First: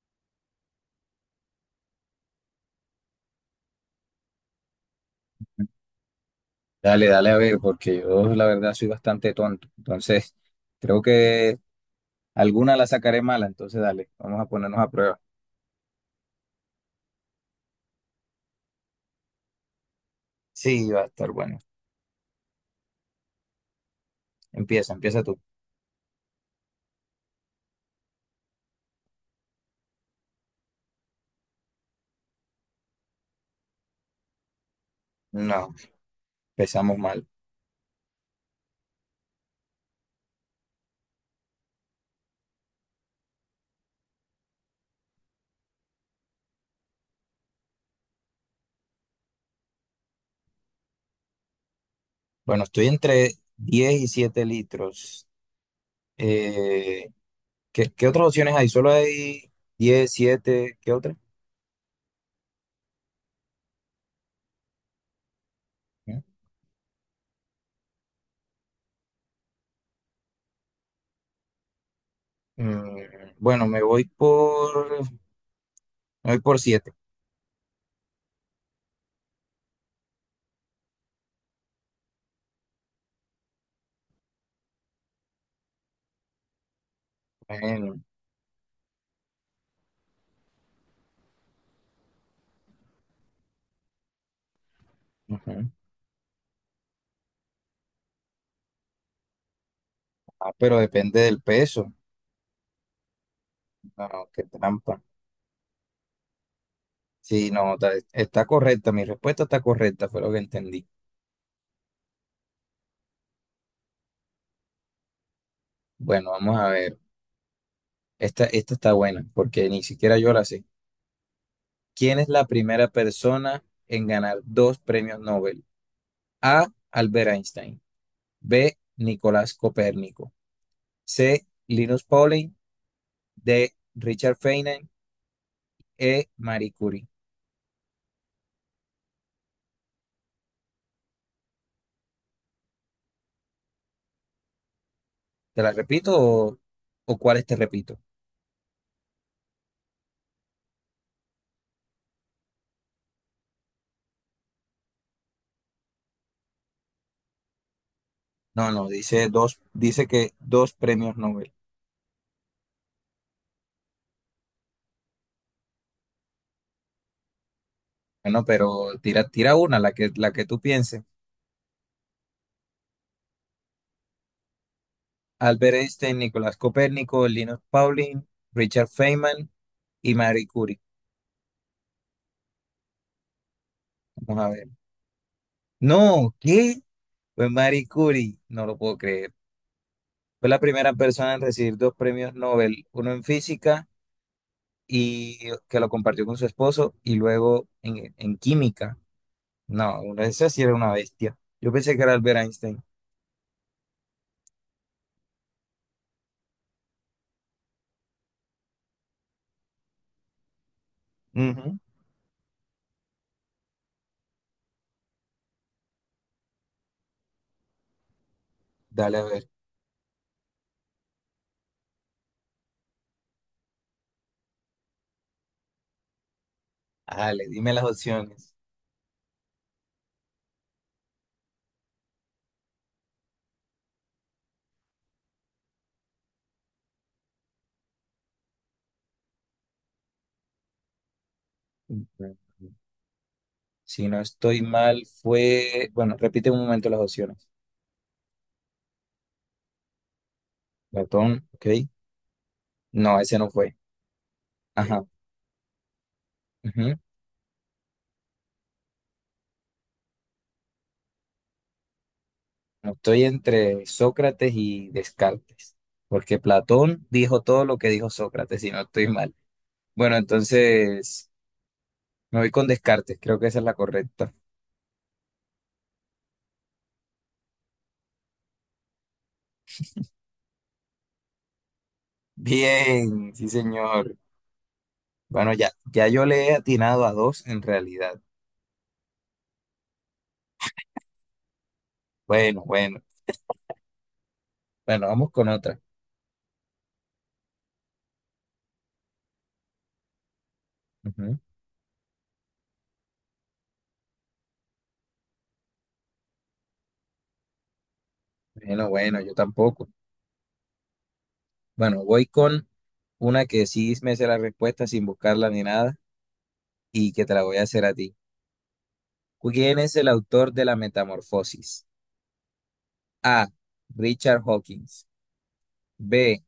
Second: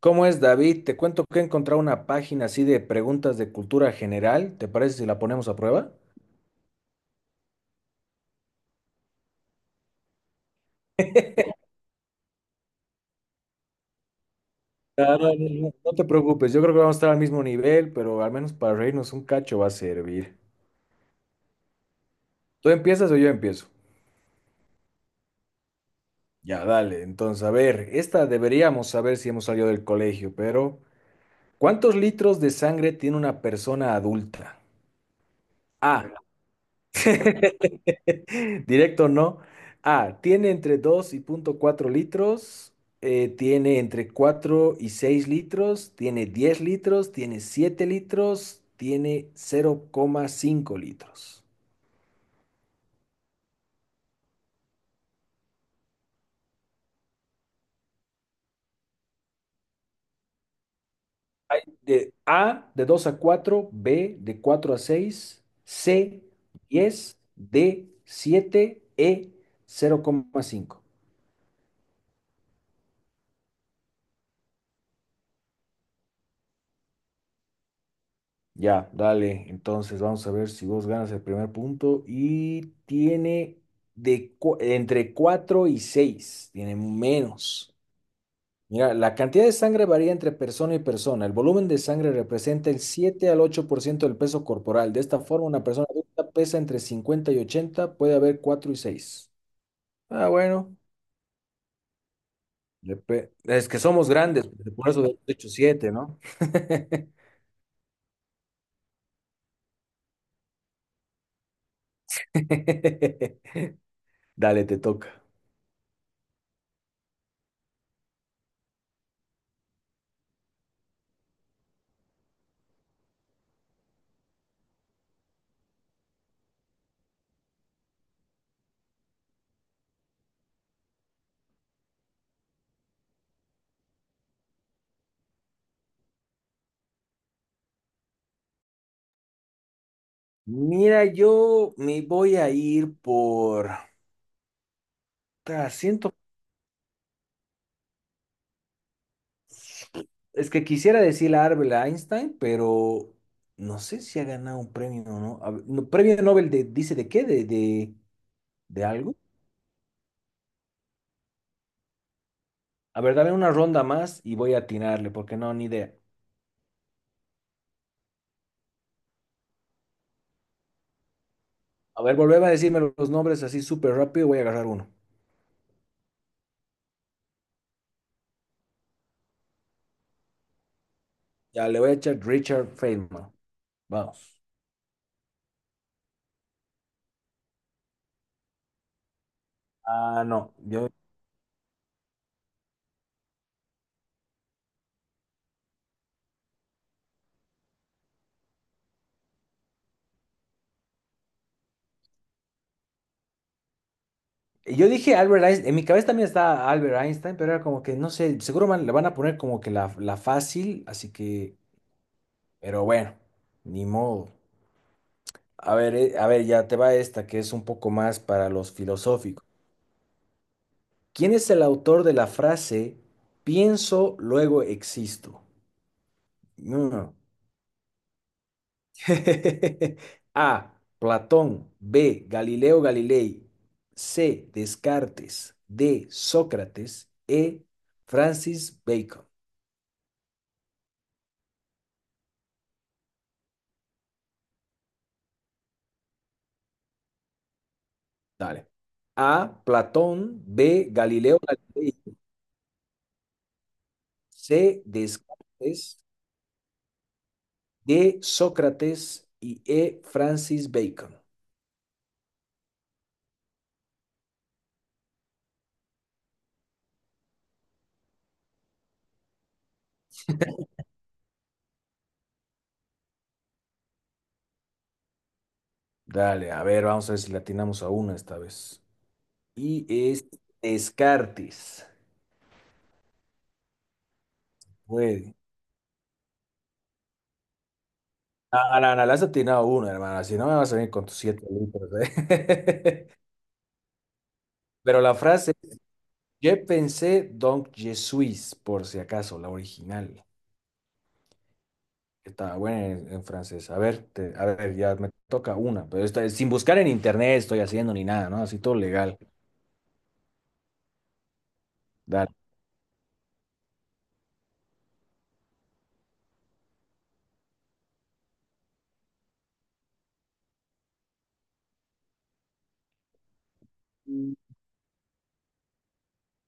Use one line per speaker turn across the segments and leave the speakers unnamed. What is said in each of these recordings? ¿Cómo es, David? Te cuento que he encontrado una página así de preguntas de cultura general. ¿Te parece si la ponemos a prueba?
Dale, dale a ver, porque yo la verdad soy bastante tonto. Entonces, creo que alguna la sacaré mala. Entonces, dale, vamos a ponernos a
No,
prueba.
no, no, no te preocupes, yo creo que vamos a estar al mismo nivel, pero al menos para reírnos un cacho va a servir.
Sí, va a estar bueno.
¿Tú empiezas o yo empiezo?
Empieza, empieza tú.
Ya, dale. Entonces, a ver, esta deberíamos saber si hemos salido del colegio, pero ¿cuántos litros de sangre tiene una persona adulta?
No,
A.
empezamos mal.
Directo no. A, tiene entre 2 y punto 4 litros, tiene entre 4 y 6 litros, tiene 10 litros, tiene 7 litros, tiene 0,5 litros.
Bueno, estoy entre 10 y 7 litros. Eh, ¿qué otras opciones hay? Solo hay 10 7 ¿qué otra?
Hay de A, de 2 a 4, B, de 4 a 6,
¿Eh?
C, 10, D, 7, E, cero coma cinco.
Bueno, me voy por siete.
Ya, dale. Entonces vamos a ver si vos ganas el primer punto. Y tiene entre 4 y 6. Tiene menos.
Bueno,
Mira, la cantidad de sangre varía entre persona y persona. El volumen de sangre representa el 7 al 8% del peso corporal. De esta forma, una
ujú.
persona adulta pesa entre 50 y 80, puede haber 4 y 6. Ah,
Ah,
bueno.
pero depende del peso.
Es que somos
No, qué
grandes, por
trampa.
eso de hecho siete, ¿no?
Sí, no, está correcta, mi respuesta está correcta, fue lo que entendí.
Dale, te toca.
Bueno, vamos a ver. Esta está buena, porque ni siquiera yo la sé. ¿Quién es la primera persona en ganar dos premios Nobel? A. Albert Einstein. B. Nicolás Copérnico. C. Linus Pauling. D. Richard Feynman. E. Marie Curie.
Mira, yo me voy a ir por...
¿Te la repito
Siento,
o cuáles te repito?
es que quisiera decir a Albert Einstein, pero no sé si ha ganado un premio o no. A ver, no, ¿Premio Nobel de, dice de qué? ¿De, de,
No,
de
no,
algo?
dice dos, dice que dos premios Nobel.
A ver, dame una ronda más y voy a atinarle, porque no, ni idea.
Bueno, pero tira una, la que tú pienses.
A ver, volveme a decirme los nombres así súper rápido, voy a agarrar uno.
Albert Einstein, Nicolás Copérnico, Linus Pauling, Richard Feynman y Marie Curie.
Ya, le voy a echar Richard Feynman. Vamos.
Vamos a ver. No, ¿qué? Fue Marie Curie, no lo puedo creer.
Ah,
Fue
no,
la
yo
primera persona en recibir dos premios Nobel, uno en física y que lo compartió con su esposo y luego en química. No, esa sí era una bestia. Yo pensé que era Albert Einstein.
Yo dije Albert Einstein, en mi cabeza también está Albert Einstein, pero era como que, no sé, seguro le van a poner como que la fácil, así que,
Ujú.
pero bueno, ni modo. A ver, ya te va esta que es un poco más para los
Dale, a
filosóficos.
ver.
¿Quién es el autor de la frase pienso, luego existo? No.
Dale, dime las opciones.
A. Platón. B. Galileo Galilei. C. Descartes. D. Sócrates. E. Francis Bacon.
Ujú. Si no estoy mal, fue. Bueno, repite un momento las opciones.
Dale. A, Platón, B, Galileo
Platón, ok.
Galilei,
No, ese no fue.
C,
Ajá.
Descartes,
Ujú.
D, Sócrates y E, Francis Bacon.
No, estoy entre Sócrates y Descartes, porque Platón dijo todo lo que dijo Sócrates, si no estoy mal. Bueno, entonces me voy con Descartes, creo que esa es la correcta.
Dale, a ver, vamos a ver si le atinamos a una esta vez. Y es Descartes.
Bien, sí, señor.
Güey.
Bueno, ya, ya yo le he atinado a dos en realidad.
A la Ana, le has atinado una, hermana. Si no, me vas a venir con tus 7 litros,
Bueno, bueno,
¿eh? Pero
bueno,
la
vamos con
frase,
otra.
je pensé donc je suis, por si acaso, la original.
Ujú.
Está buena en francés. A ver, a ver, ya me toca una, pero esta es sin buscar en internet estoy haciendo ni nada, ¿no? Así todo
Bueno,
legal.
bueno, yo tampoco. Bueno, voy
Dale.
con una que sí me sé la respuesta sin buscarla ni nada y que te la voy a hacer a ti. ¿Quién es el autor de La Metamorfosis? A. Richard Hawkins. B.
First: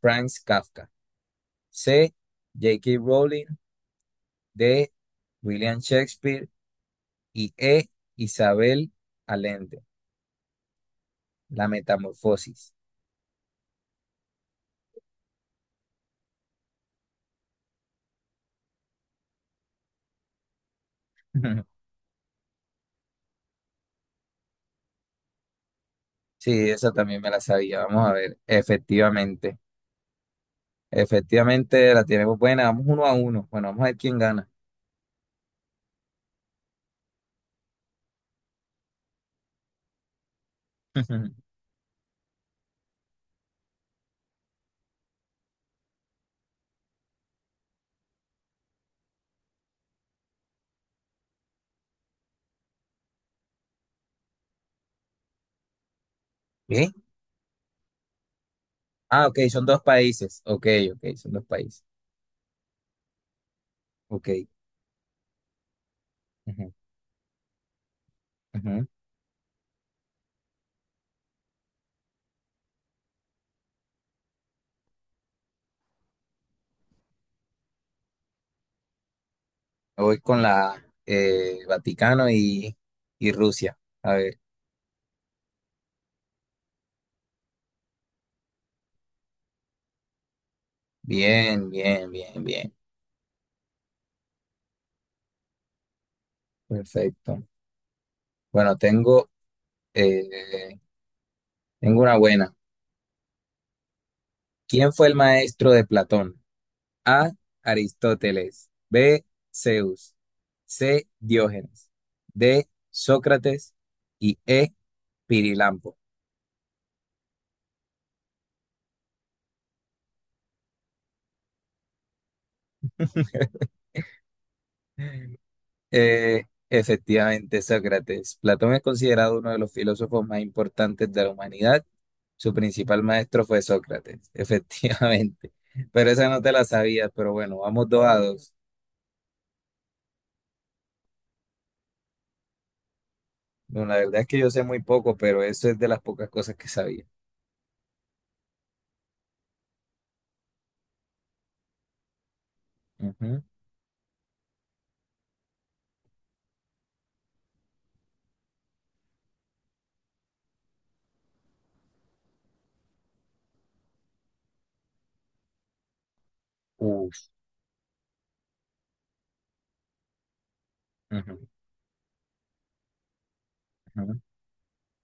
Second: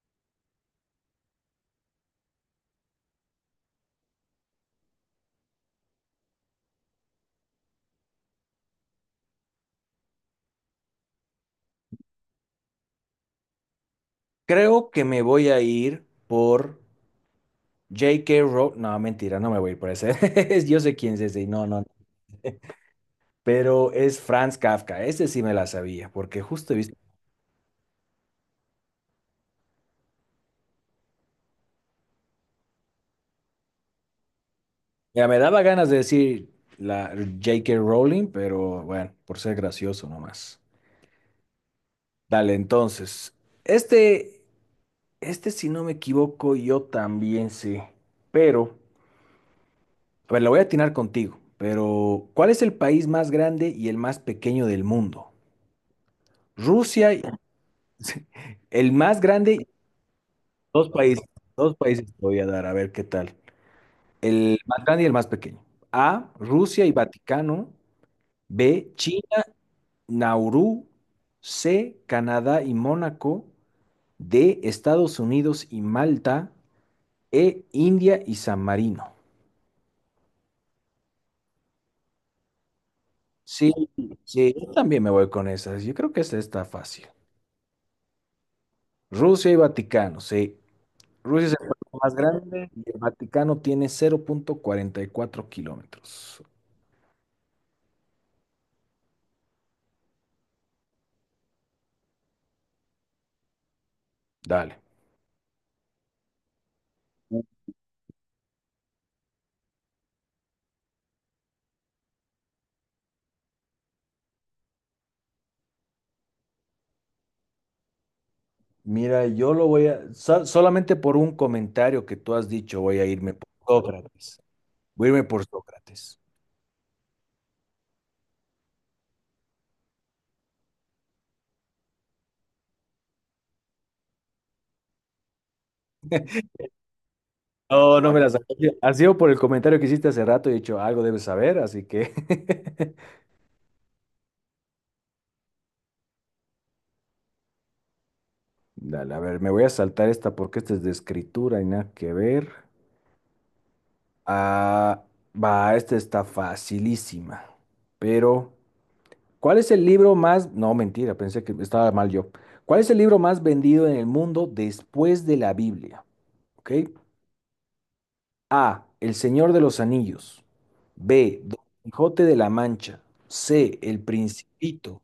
Franz Kafka. C. J.K. Rowling. D. William Shakespeare. Y E. Isabel Allende. La Metamorfosis.
Creo que me voy a ir por J.K. Rowling. No, mentira, no me voy a ir por ese. Yo sé quién es ese, y no, no. Pero es Franz Kafka. Este sí me la sabía, porque
Sí,
justo he
esa
visto.
también me la sabía. Vamos a ver. Efectivamente. Efectivamente la tenemos buena. Vamos 1-1. Bueno, vamos a ver quién gana.
Ya me daba ganas de decir la J.K. Rowling, pero bueno, por ser gracioso nomás. Dale, entonces. Este. Este, si no me equivoco, yo también sé. Pero, a ver, la voy a atinar contigo. Pero, ¿cuál es el país más grande y el más pequeño del mundo?
¿Qué?
Rusia, y- el más
Ah, ok,
grande,
son
y-
dos países. Ok,
dos
ok,
países,
son dos
dos
países.
países te voy a dar, a ver qué tal.
Ok.
El más grande y el más pequeño. A,
Ujú,
Rusia y Vaticano.
ujú.
B, China, Nauru. C, Canadá y Mónaco. D, Estados Unidos y Malta. E, India y San Marino.
Me voy con la Vaticano y
Sí,
Rusia. A ver,
sí, yo también me voy con esas. Yo creo que esta está fácil. Rusia y Vaticano, sí. Rusia es el
bien,
país
bien,
más
bien,
grande
bien.
y el Vaticano tiene 0,44 kilómetros.
Perfecto. Bueno, eh, tengo una buena.
Dale.
¿Quién fue el maestro de Platón? A. Aristóteles. B. Zeus. C. Diógenes. D. Sócrates. Y E. Pirilampo.
Mira, yo lo voy a... solamente por un comentario que tú has dicho voy a irme por Sócrates. Voy a irme por Sócrates.
Efectivamente, Sócrates. Platón es considerado uno de los filósofos más importantes de la humanidad. Su principal maestro fue Sócrates, efectivamente. Pero esa no te la sabías, pero bueno, vamos
No,
dos
no
a
me las...
dos.
Ha sido por el comentario que hiciste hace rato y he dicho, algo debes saber, así que...
Bueno, la verdad es que yo sé muy poco, pero eso es de las pocas cosas que sabía.
Dale, a ver, me voy a saltar esta porque esta es de escritura y nada que ver.
Ujú.
Ah, va, esta está facilísima. Pero, ¿cuál es el libro más... No, mentira, pensé que estaba mal yo. ¿Cuál es el libro más vendido en el mundo después de la Biblia? ¿Ok?
Uf.
A, El Señor de los Anillos. B,
Ujú,
Don Quijote de la Mancha. C, El
ujú.
Principito.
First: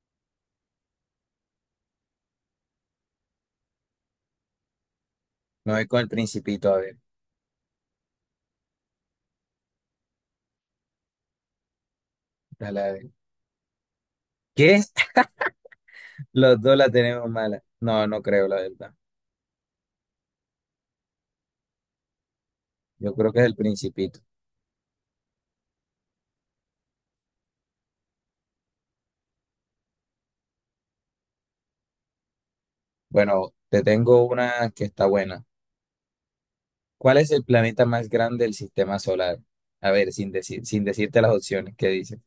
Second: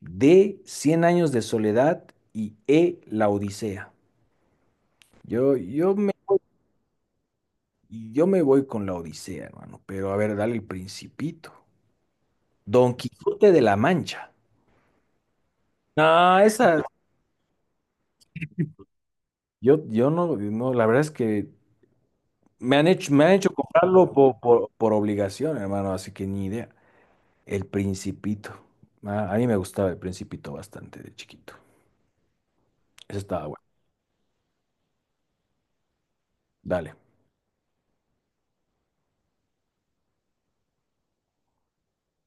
D, Cien años de soledad. Y E, La Odisea. Yo,
Me voy
yo
con el
me,
principito, a ver.
yo me voy con La Odisea, hermano. Pero a ver, dale El Principito.
Dale, a
Don
ver.
Quijote de la Mancha.
¿Qué?
No,
Los dos
esa.
la tenemos mala. No, no creo, la verdad.
Yo no, no, la verdad es que
Yo
me
creo
han
que es
hecho
el
comprarlo
principito.
por obligación, hermano, así que ni idea. El Principito. Ah, a mí me gustaba el Principito bastante de chiquito. Eso estaba
Bueno,
bueno.
te tengo una que está buena.
Dale.
¿Cuál es el planeta más grande del sistema solar? A ver, sin decirte las opciones que dice.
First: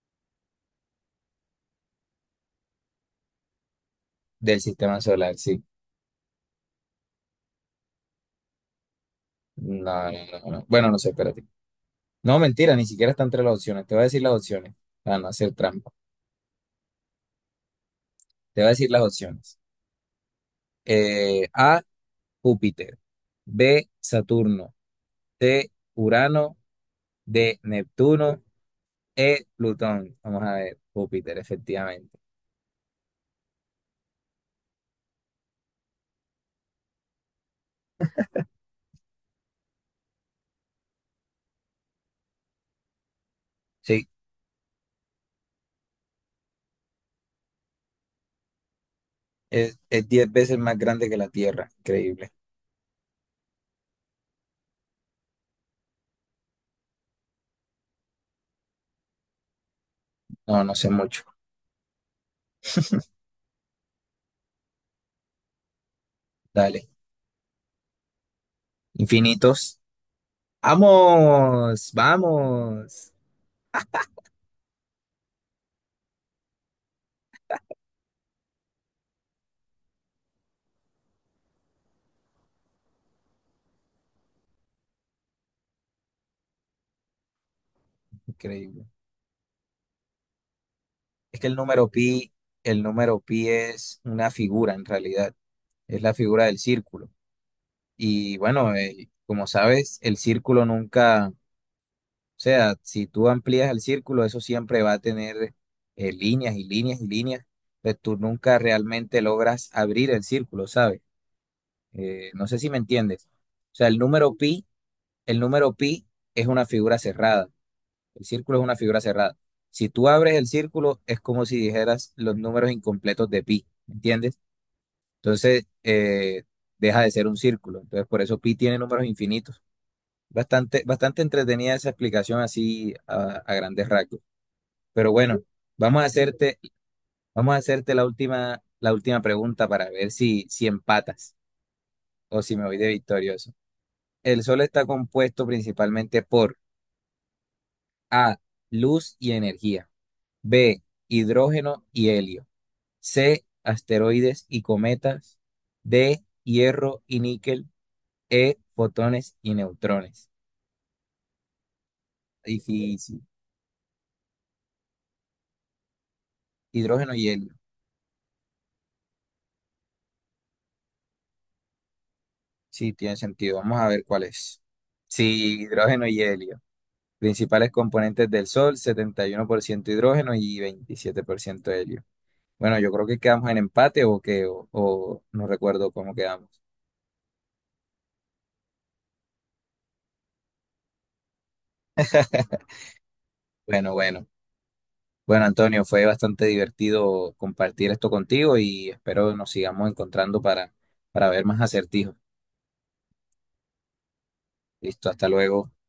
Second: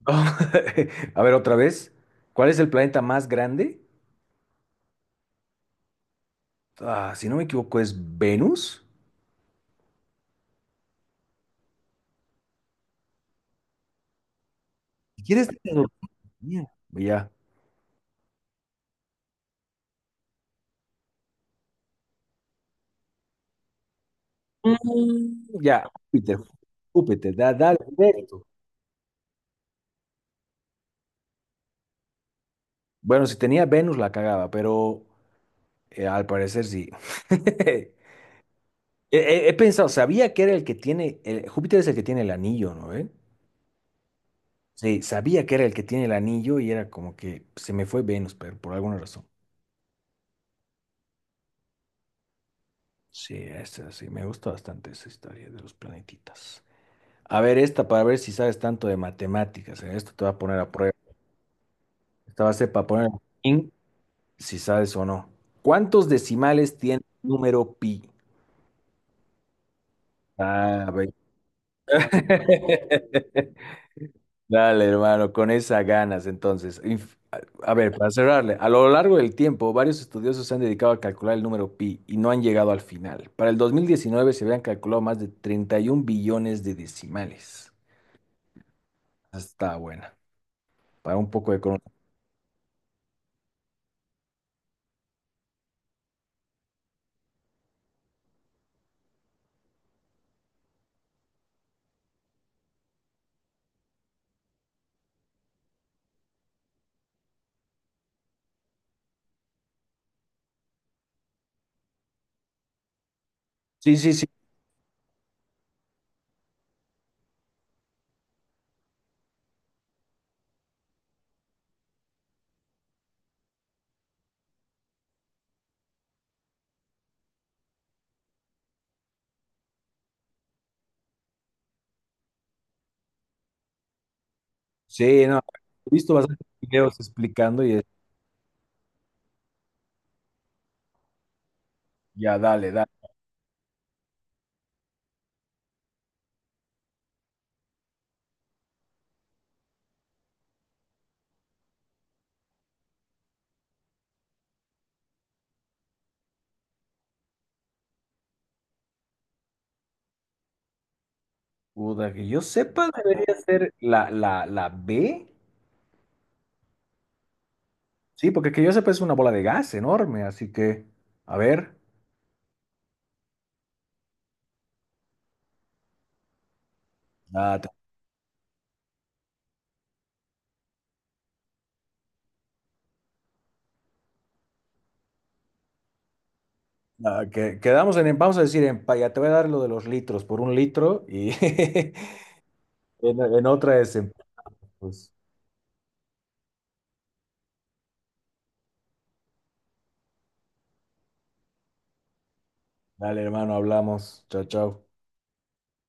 A ver, otra vez. ¿Cuál es el planeta más grande?
Del sistema solar, sí.
Ah, si no me equivoco, es Venus.
No, no, no, no. Bueno, no sé, espérate. No, mentira, ni siquiera está entre las opciones. Te voy a decir las opciones para
Si
no
quieres,
hacer trampa.
Ya.
Te voy a decir las opciones. A, Júpiter. B, Saturno.
Mm.
C,
Ya, Júpiter.
Urano.
Júpiter, da,
D,
dale. Dale.
Neptuno. E, Plutón. Vamos a ver, Júpiter, efectivamente.
Bueno, si tenía Venus la cagaba, pero al parecer sí. He pensado, sabía que era el que tiene, Júpiter es el que tiene el anillo, ¿no? ¿Ve?
Sí,
Sí, sabía que era el que tiene el anillo y era como que se me fue Venus, pero por alguna razón.
es 10 veces más grande que la Tierra. Increíble.
Sí, esa sí, me gusta bastante esa historia de los planetitas. A ver, esta para ver si sabes tanto de matemáticas. Esto te va a poner
No,
a
no sé
prueba.
mucho.
Esta va a ser para poner en si sabes o no. ¿Cuántos decimales
Dale.
tiene el número pi?
Infinitos.
Ah, ve.
Vamos, vamos.
Dale, hermano, con esas ganas, entonces. A ver, para cerrarle, a lo largo del tiempo, varios estudiosos se han dedicado a calcular el número pi y no han llegado al final. Para el 2019 se habían calculado más de 31 billones de decimales.
Increíble.
Está buena, para un
Es que
poco
el
de economía.
número pi, el número pi es una figura en realidad, es la figura del círculo. Y bueno, como sabes, el círculo nunca, o sea, si tú amplías el círculo, eso siempre va a tener líneas y líneas y líneas, pues tú nunca realmente logras abrir el círculo, ¿sabes? No sé si me entiendes. O sea,
Sí, sí, sí,
el número pi es una figura cerrada. El círculo es una figura cerrada. Si tú abres el círculo, es como si dijeras los números incompletos de pi, ¿entiendes? Entonces, deja de ser un círculo. Entonces, por eso pi tiene números infinitos. Bastante, bastante entretenida esa explicación así a grandes rasgos. Pero
sí, no.
bueno,
He
vamos a
visto bastantes
hacerte,
videos
vamos a
explicando
hacerte la última pregunta para ver si, empatas
ya,
o si me
dale,
voy de
dale.
victorioso. El Sol está compuesto principalmente por A, luz y energía, B, hidrógeno y helio. C, asteroides y cometas. D, hierro y níquel. E, fotones y neutrones.
Puta, que yo sepa,
Difícil.
debería ser la B.
Hidrógeno y helio.
Sí, porque que yo sepa es una bola de gas enorme, así que, a ver.
Sí, tiene sentido. Vamos a ver cuál es. Sí, hidrógeno y helio.
Ah,
Principales componentes del Sol, 71% hidrógeno y 27% helio. Bueno, yo creo que quedamos en empate o que, o no recuerdo cómo quedamos.
Que, quedamos en, vamos a decir, en, ya te voy a dar lo de los litros por un litro y en otra
Bueno,
es
bueno.
pues,
Bueno, Antonio, fue bastante divertido compartir esto contigo y espero nos sigamos encontrando para ver más acertijos.
dale, hermano, hablamos. Chao, chao.
Listo, hasta luego.